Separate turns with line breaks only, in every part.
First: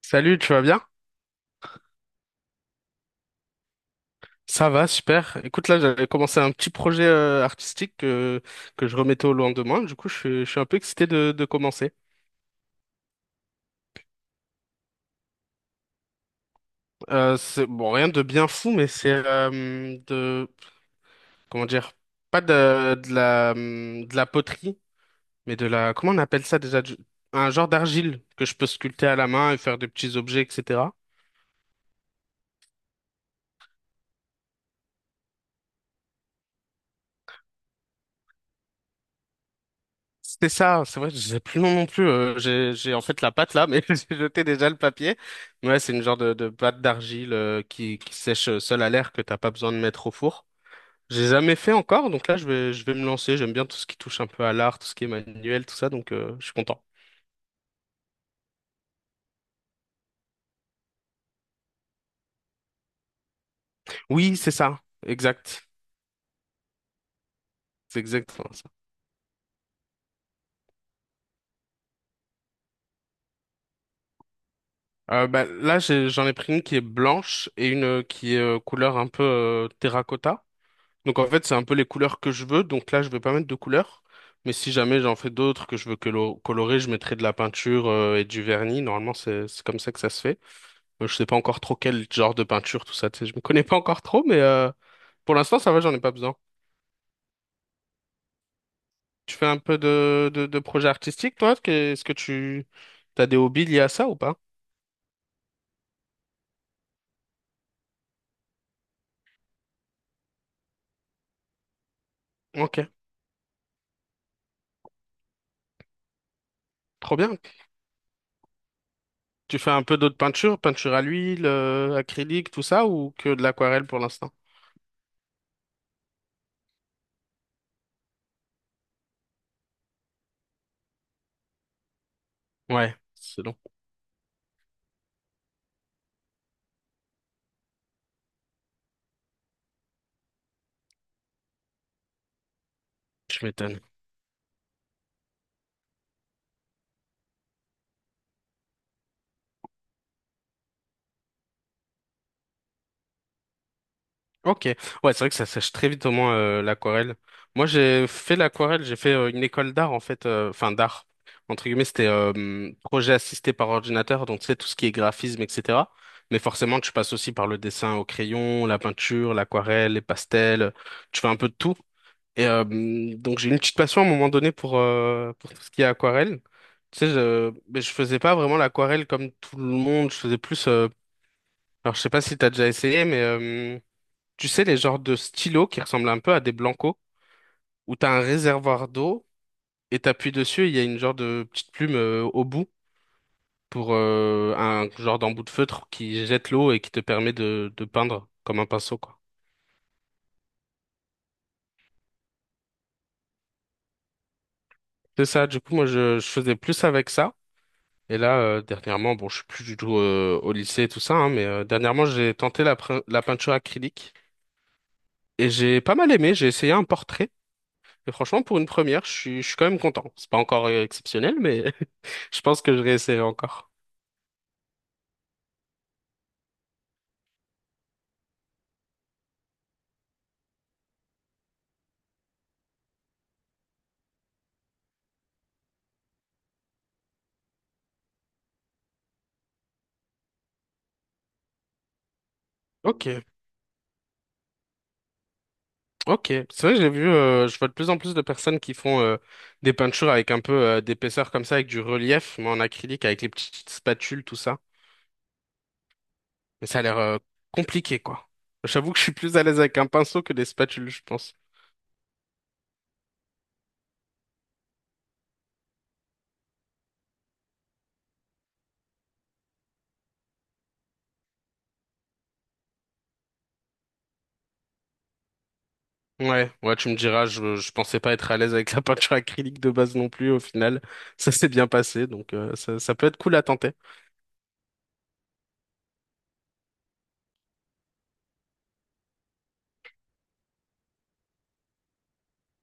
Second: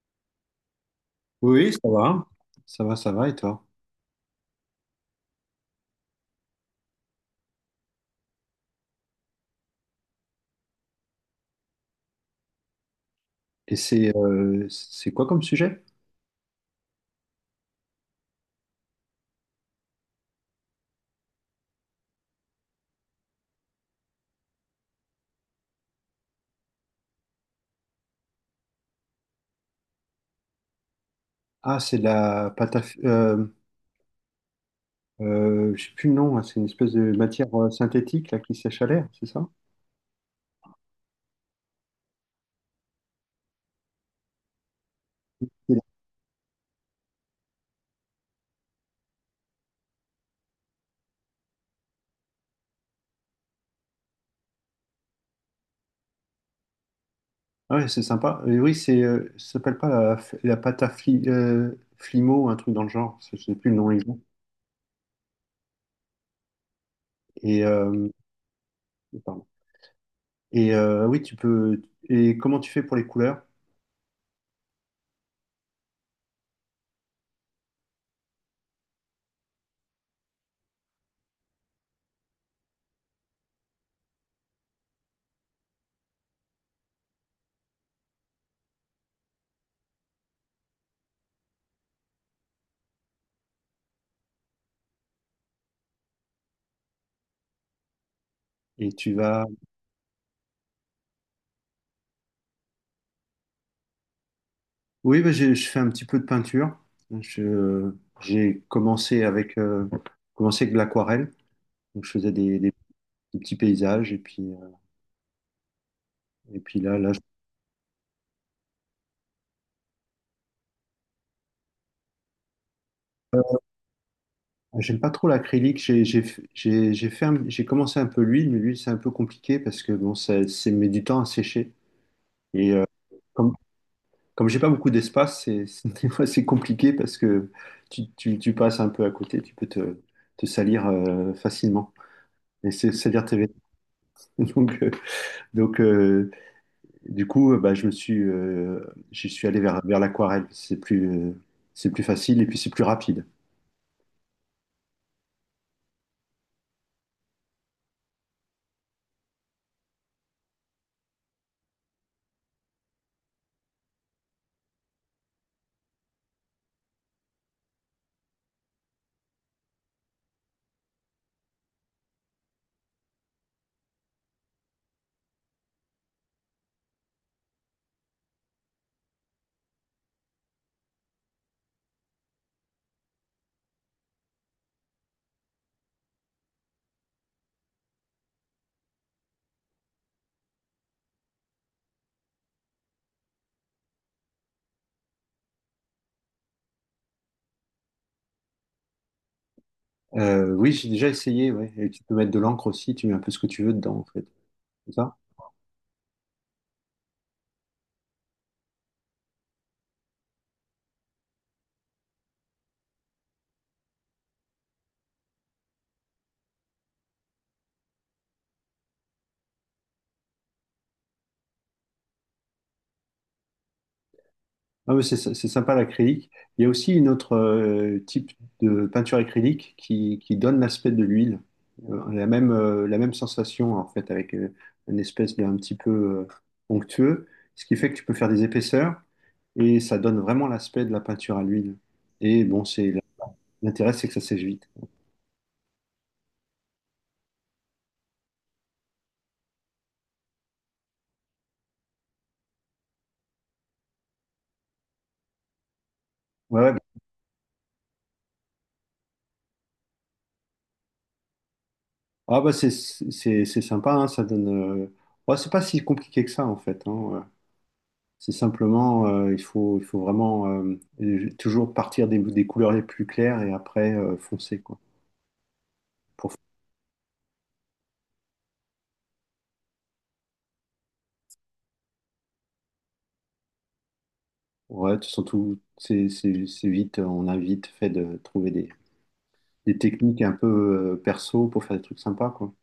Salut, tu vas bien?
Oui, oui, ça va. Ça va, ça va, et toi?
Ça va, super. Écoute, là, j'avais commencé un petit projet artistique que je remettais au lendemain. Du coup, je suis un peu excité de commencer.
Et c'est quoi comme sujet?
C'est bon, rien de bien fou, mais c'est de comment dire, pas de la de la poterie, mais de la comment on appelle ça déjà? Un genre d'argile que je peux sculpter à la main et faire des petits objets, etc.
Ah, c'est de la pâte à... je sais plus le nom, hein, c'est une espèce de matière synthétique là, qui sèche à l'air, c'est ça?
C'était ça, c'est vrai, je sais plus le nom non plus. J'ai en fait la pâte là, mais j'ai jeté déjà le papier. Mais ouais, c'est une genre de pâte d'argile qui sèche seule à l'air que t'as pas besoin de mettre au four. J'ai jamais fait encore, donc je vais me lancer. J'aime bien tout ce qui touche un peu à l'art, tout ce qui est manuel, tout ça, donc je suis content.
Ah ouais, c'est sympa. Et oui, c'est ça s'appelle pas la, la pâte à flimo, un truc dans le genre, je sais plus le nom exact.
Oui, c'est ça, exact,
Et,
c'est
euh,
exactement ça.
pardon. Et oui, tu peux... Et comment tu fais pour les couleurs?
Bah, là j'en ai pris une qui est blanche et une qui est couleur un peu terracotta. Donc en fait, c'est un peu les couleurs que je veux. Donc là, je vais pas mettre de couleurs. Mais si jamais j'en fais d'autres que je veux colorer, je mettrai de la peinture et du vernis. Normalement, c'est comme ça que ça se fait. Je sais pas encore trop quel genre de peinture, tout ça. Tu sais, je me connais pas encore trop, mais pour l'instant, ça va, j'en ai pas besoin.
Et tu
Tu
vas...
fais un peu de projet artistique, toi? Est-ce que tu as des hobbies liés à ça ou pas?
Oui, bah, je fais un petit peu de peinture. Je- j'ai commencé avec de l'aquarelle. Donc, je faisais des,
Ok,
des petits paysages. Et puis là,
trop bien. Tu fais un peu d'autres peintures, peinture à l'huile, acrylique, tout ça, ou que de l'aquarelle pour l'instant?
j'aime pas trop l'acrylique. J'ai j'ai fait j'ai commencé un peu l'huile, mais l'huile, c'est un peu compliqué parce que bon, ça met du temps à sécher. Et
Ouais, c'est
comme,
long.
comme j'ai pas beaucoup d'espace, des fois, c'est compliqué parce que tu, tu passes un peu à côté, tu peux te, te salir facilement. Et c'est-à-dire tes
Je
vêtements.
m'étonne.
Donc, euh, donc, euh, bah, je me suis, j'y suis allé vers, vers l'aquarelle. C'est plus facile et puis c'est plus rapide.
Ok, ouais, c'est vrai que ça sèche très vite au moins l'aquarelle. Moi, j'ai fait l'aquarelle, j'ai fait une école d'art en fait, enfin d'art entre guillemets, c'était projet assisté par ordinateur, donc tu sais tout ce qui est graphisme, etc. Mais forcément, tu passes aussi par le dessin au crayon, la peinture, l'aquarelle, les pastels, tu fais un peu de tout. Et donc j'ai une petite passion à un moment donné pour tout ce qui est aquarelle. Tu sais, je mais je faisais pas vraiment l'aquarelle comme tout le monde, je faisais plus. Alors, je sais pas si t'as déjà essayé, mais tu sais, les genres de stylos qui ressemblent un peu à des blancos, où t'as un réservoir d'eau et t'appuies dessus, et il y a une genre de petite plume au bout pour un genre d'embout de feutre qui jette l'eau et qui te permet de peindre comme un pinceau, quoi.
Oui, j'ai déjà essayé, ouais. Et tu peux mettre de l'encre aussi, tu mets un peu ce que tu veux dedans, en fait. C'est ça?
C'est ça, du coup, je faisais plus avec ça. Et là, dernièrement, bon, je suis plus du tout au lycée et tout ça, hein, mais dernièrement, j'ai tenté la peinture acrylique et j'ai pas mal aimé. J'ai essayé un portrait. Et franchement, pour une première, je suis quand même content. C'est pas encore exceptionnel, mais je pense que je réessayerai encore.
Ah, mais c'est sympa l'acrylique. Il y a aussi une autre type de peinture acrylique qui donne l'aspect de l'huile. La même sensation en fait avec une espèce d'un petit peu onctueux, ce qui fait que tu peux faire des épaisseurs et ça donne vraiment l'aspect de la peinture à l'huile. Et bon, c'est
Ok,
l'intérêt, c'est que ça sèche vite.
ok. C'est vrai que j'ai vu, je vois de plus en plus de personnes qui font des peintures avec un peu d'épaisseur comme ça, avec du relief, mais en acrylique, avec les petites spatules, tout ça.
Ouais,
Mais
ouais.
ça a l'air compliqué, quoi. J'avoue que je suis plus à l'aise avec un pinceau que des spatules, je pense.
Ah bah c'est sympa, hein, ça donne. Ouais, c'est pas si compliqué que ça en fait, hein. C'est simplement, il faut vraiment toujours partir des couleurs les plus claires et après foncer, quoi. Pour,
Ouais, ouais, tu me diras, je pensais pas être à l'aise avec la peinture acrylique de base non plus, au final, ça s'est bien passé, donc ça peut être cool à tenter.
ouais, tu sens tout, c'est vite, on a vite fait de trouver des techniques un peu perso pour faire des trucs sympas, quoi.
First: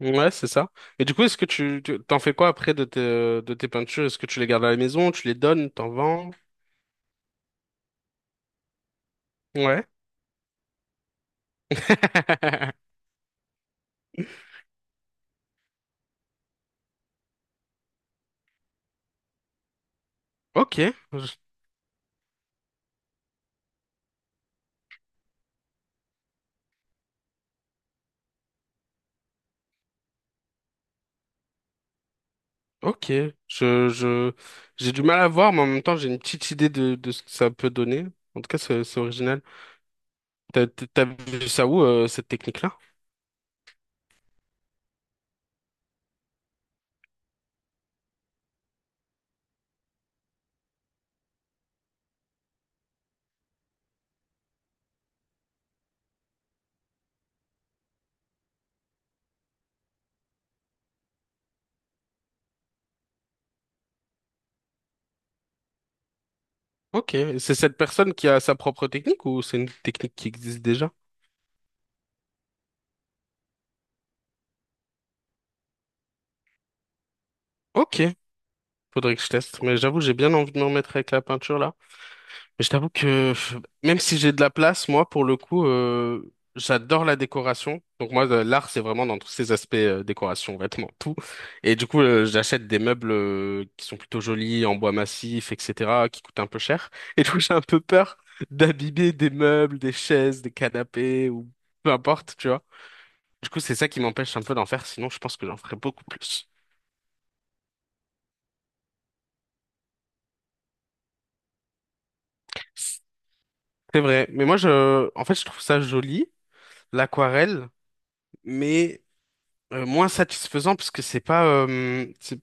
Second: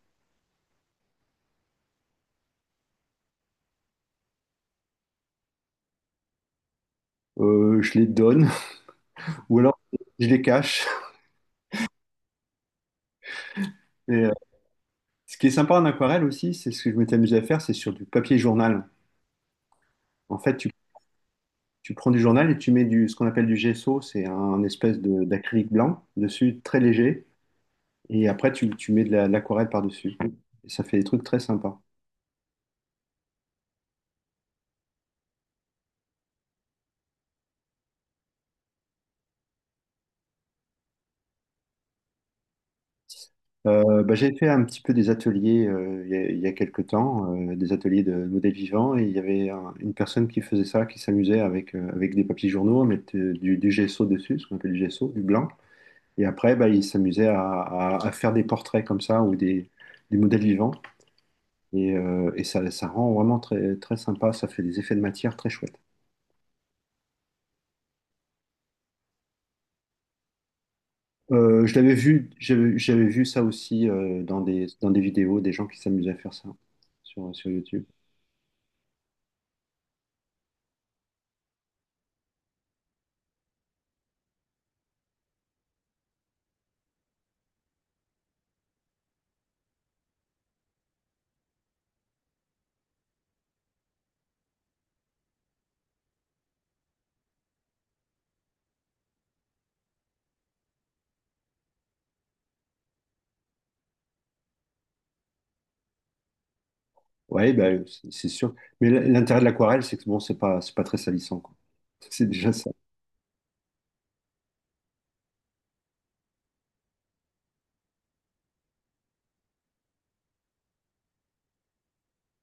Ouais, c'est ça. Et du coup, est-ce que t'en fais quoi après de tes peintures? Est-ce que tu les gardes à la maison, tu les donnes, t'en vends?
Je les donne ou alors
Ouais.
je les cache. Et, euh, ce qui est sympa en aquarelle aussi, c'est ce que je m'étais amusé à faire, c'est sur du papier journal. En fait, tu,
Ok, je-
tu prends du journal et tu mets du, ce qu'on appelle du gesso, c'est un, d'acrylique blanc dessus, très léger. Et après, tu mets de de l'aquarelle par-dessus. Et ça fait des trucs très sympas.
ok, je, j'ai du mal à voir, mais en même temps, j'ai une petite idée de ce que ça peut donner. En tout cas, c'est original. T'as t'as vu ça où, cette technique-là?
Bah, j'ai fait un petit peu des ateliers il y a quelques temps, des ateliers de modèles vivants, et il y avait une personne qui faisait ça, qui s'amusait avec, avec des papiers journaux, à mettre du gesso dessus, ce qu'on appelle du gesso, du blanc. Et après, bah, il s'amusait à, à faire des portraits comme ça ou des modèles vivants. Et ça, ça rend vraiment très, très sympa, ça fait des effets de matière très chouettes.
Ok, et c'est cette personne qui a sa propre technique ou c'est une technique qui existe déjà?
Je l'avais vu, j'avais vu ça aussi dans des vidéos, des gens qui s'amusaient à faire ça sur, sur YouTube.
Ok, faudrait que je teste, mais j'avoue, j'ai bien envie de me remettre avec la peinture là. Je t'avoue que pff, même si j'ai de la place, moi, pour le coup, j'adore la décoration. Donc moi, l'art, c'est vraiment dans tous ces aspects, décoration, vêtements, tout. Et du coup, j'achète des meubles, qui sont plutôt jolis, en bois massif, etc., qui coûtent un peu cher. Et du coup, j'ai un peu peur d'abîmer des meubles, des chaises, des canapés, ou peu importe, tu vois. Du coup, c'est ça qui m'empêche un peu d'en faire, sinon je pense que j'en ferais beaucoup plus.
Ouais, bah, c'est sûr. Mais l'intérêt de l'aquarelle, c'est que bon, c'est pas très salissant, quoi. C'est déjà ça.
C'est vrai, mais moi, je, en fait, je trouve ça joli, l'aquarelle, mais moins satisfaisant parce que c'est pas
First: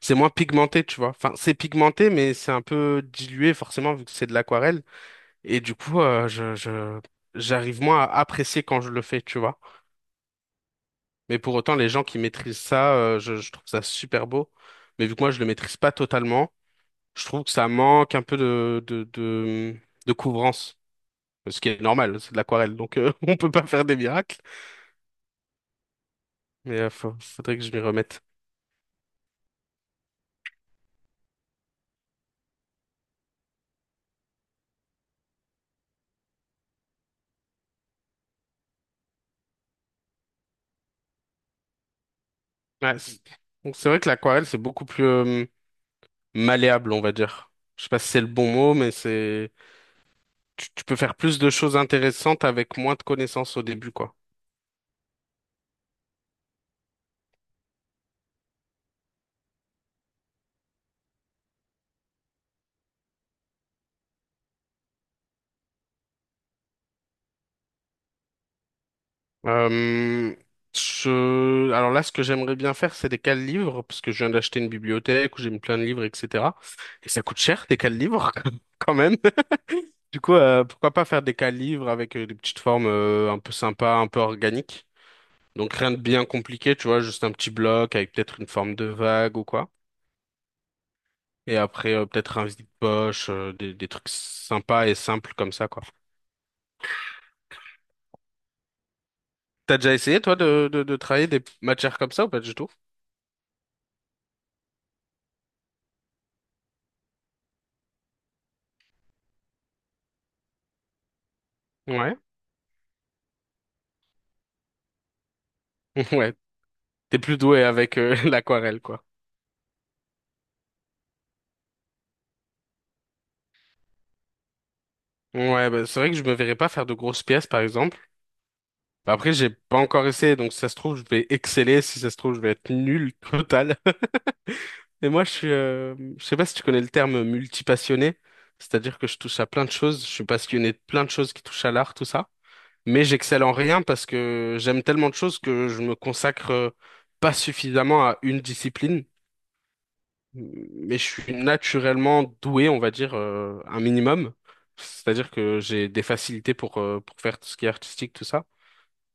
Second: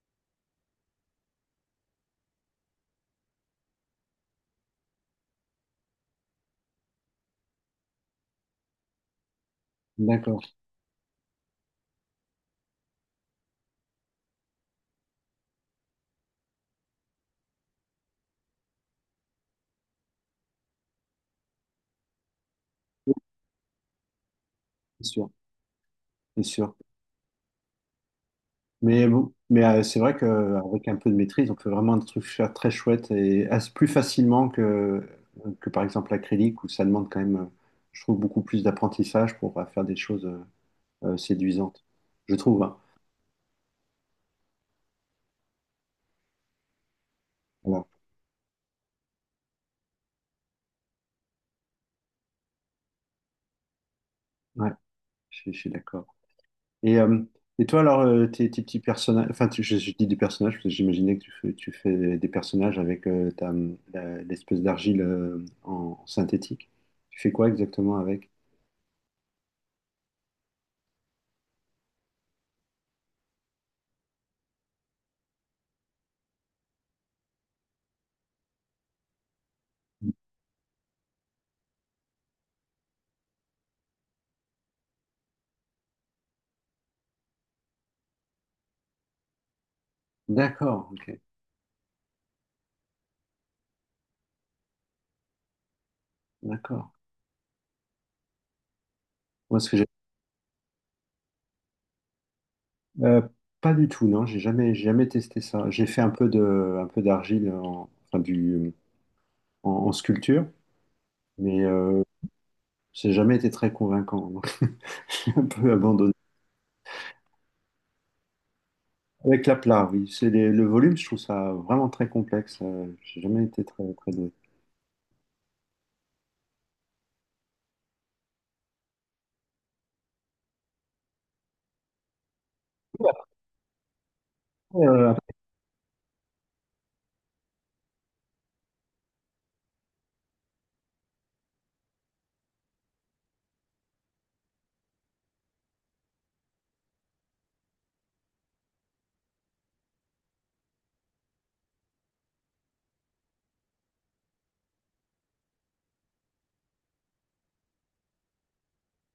c'est moins pigmenté, tu vois, enfin c'est pigmenté mais c'est un peu dilué forcément vu que c'est de l'aquarelle et du coup je j'arrive moins à apprécier quand je le fais, tu vois,
D'accord.
mais pour autant les gens qui maîtrisent ça je trouve ça super beau, mais vu que moi je le maîtrise pas totalement, je trouve que ça manque un peu de couvrance, ce qui est normal, c'est de l'aquarelle, donc
Oui,
on peut pas faire des miracles,
c'est sûr, c'est sûr.
mais faudrait que je m'y remette.
Mais bon, mais c'est vrai qu'avec un peu de maîtrise, on peut vraiment des trucs faire très chouettes et plus facilement que par exemple l'acrylique, où ça demande quand même, je trouve, beaucoup plus d'apprentissage pour faire des choses séduisantes. Je trouve, hein.
Ouais, c'est vrai que l'aquarelle c'est beaucoup plus malléable, on va dire. Je
Voilà.
sais pas si c'est le bon mot, mais c'est tu peux faire plus de choses intéressantes avec moins de connaissances au début, quoi.
Ouais. Je suis d'accord. Et, euh, et toi, alors, tes, tes petits personnages, enfin, je dis des personnages parce que j'imaginais que tu fais des personnages avec l'espèce d'argile en, en synthétique. Tu fais quoi exactement avec?
Euh, je... Alors là, ce que j'aimerais bien faire, c'est des cales livres, parce que je viens d'acheter une bibliothèque où j'ai mis plein de livres, etc. Et ça coûte cher, des cales livres, quand même. Du coup, pourquoi pas faire des cales livres avec des petites formes un peu sympas, un peu organiques. Donc rien de bien compliqué, tu vois, juste un petit bloc avec peut-être une forme de vague ou quoi.
D'accord, ok,
Et après, peut-être un vide poche, des trucs sympas et simples comme ça, quoi.
d'accord. Moi, ce que
T'as
j'ai.
déjà essayé, toi, de travailler des matières comme ça ou pas du tout?
euh, pas du tout, non, j'ai jamais testé ça. J'ai fait un peu de, un peu d'argile en, enfin, du, en, en sculpture, mais
Ouais.
ça n'a jamais été très convaincant. Donc j'ai un peu abandonné.
Ouais. T'es plus doué avec l'aquarelle, quoi.
Avec la plat, oui. C'est le volume, je trouve ça vraiment très complexe. J'ai jamais été très, très doué.
Ouais, bah, c'est vrai que je me verrais pas faire de grosses pièces, par exemple. Bah, après, j'ai pas encore essayé, donc si ça se trouve, je vais exceller. Si ça se trouve, je vais être nul total. Et
Euh,
moi, je sais pas si tu connais le terme multipassionné. C'est-à-dire que je touche à plein de choses. Je suis passionné de plein de choses qui touchent à l'art, tout ça. Mais j'excelle en rien parce que j'aime tellement de choses que je me consacre pas suffisamment à une discipline. Mais je suis naturellement doué, on va dire, un minimum. C'est-à-dire que j'ai des facilités pour faire tout ce qui est artistique, tout ça.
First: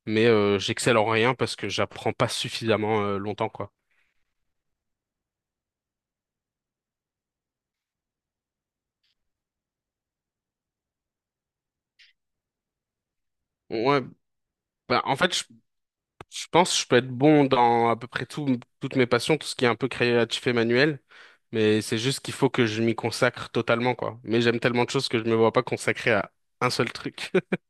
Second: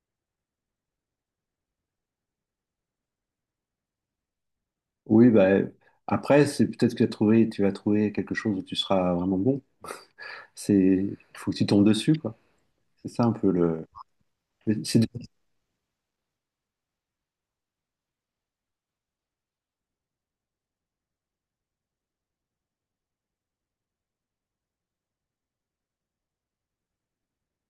Mais j'excelle en rien parce que j'apprends pas suffisamment longtemps, quoi.
oui, bah, après, c'est peut-être que tu as trouvé, tu vas trouver quelque chose où tu seras vraiment bon. C'est, il faut que tu tombes dessus, quoi. C'est ça un peu le.
Ouais,
Mais c'est
bah, en fait, je pense que je peux être bon dans à peu près tout, toutes mes passions, tout ce qui est un peu créatif et manuel, mais c'est juste qu'il faut que je m'y consacre totalement, quoi. Mais j'aime tellement de choses que je me vois pas consacrer à un seul truc.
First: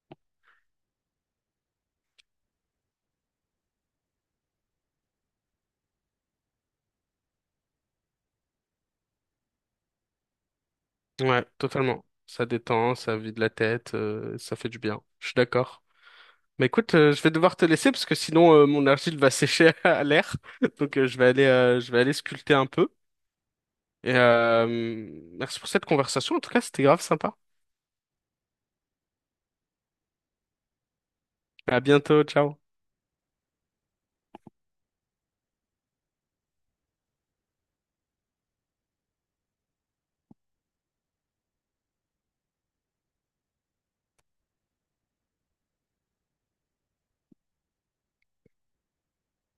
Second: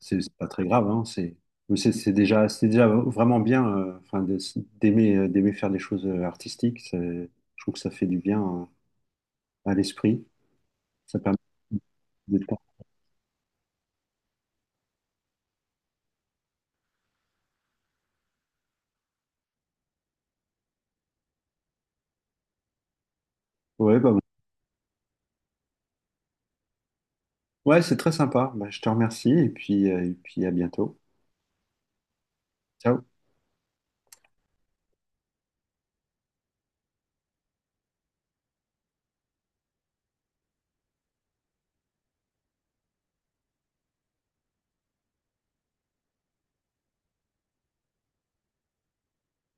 c'est pas très grave, hein. C'est, mais c'est déjà vraiment bien. Enfin, d'aimer, d'aimer faire des choses artistiques. Je trouve que ça fait du bien à l'esprit. Ça permet
Ouais, totalement.
de.
Ça détend, ça vide la tête, ça fait du bien. Je suis d'accord. Mais écoute, je vais devoir te laisser parce que sinon mon argile va sécher à l'air. Donc je vais aller sculpter un peu.
Ouais, bah,
Et merci pour cette conversation. En tout cas, c'était grave sympa.
ouais, c'est très sympa. Bah, je te remercie et puis à bientôt.
À bientôt, ciao.
Ciao.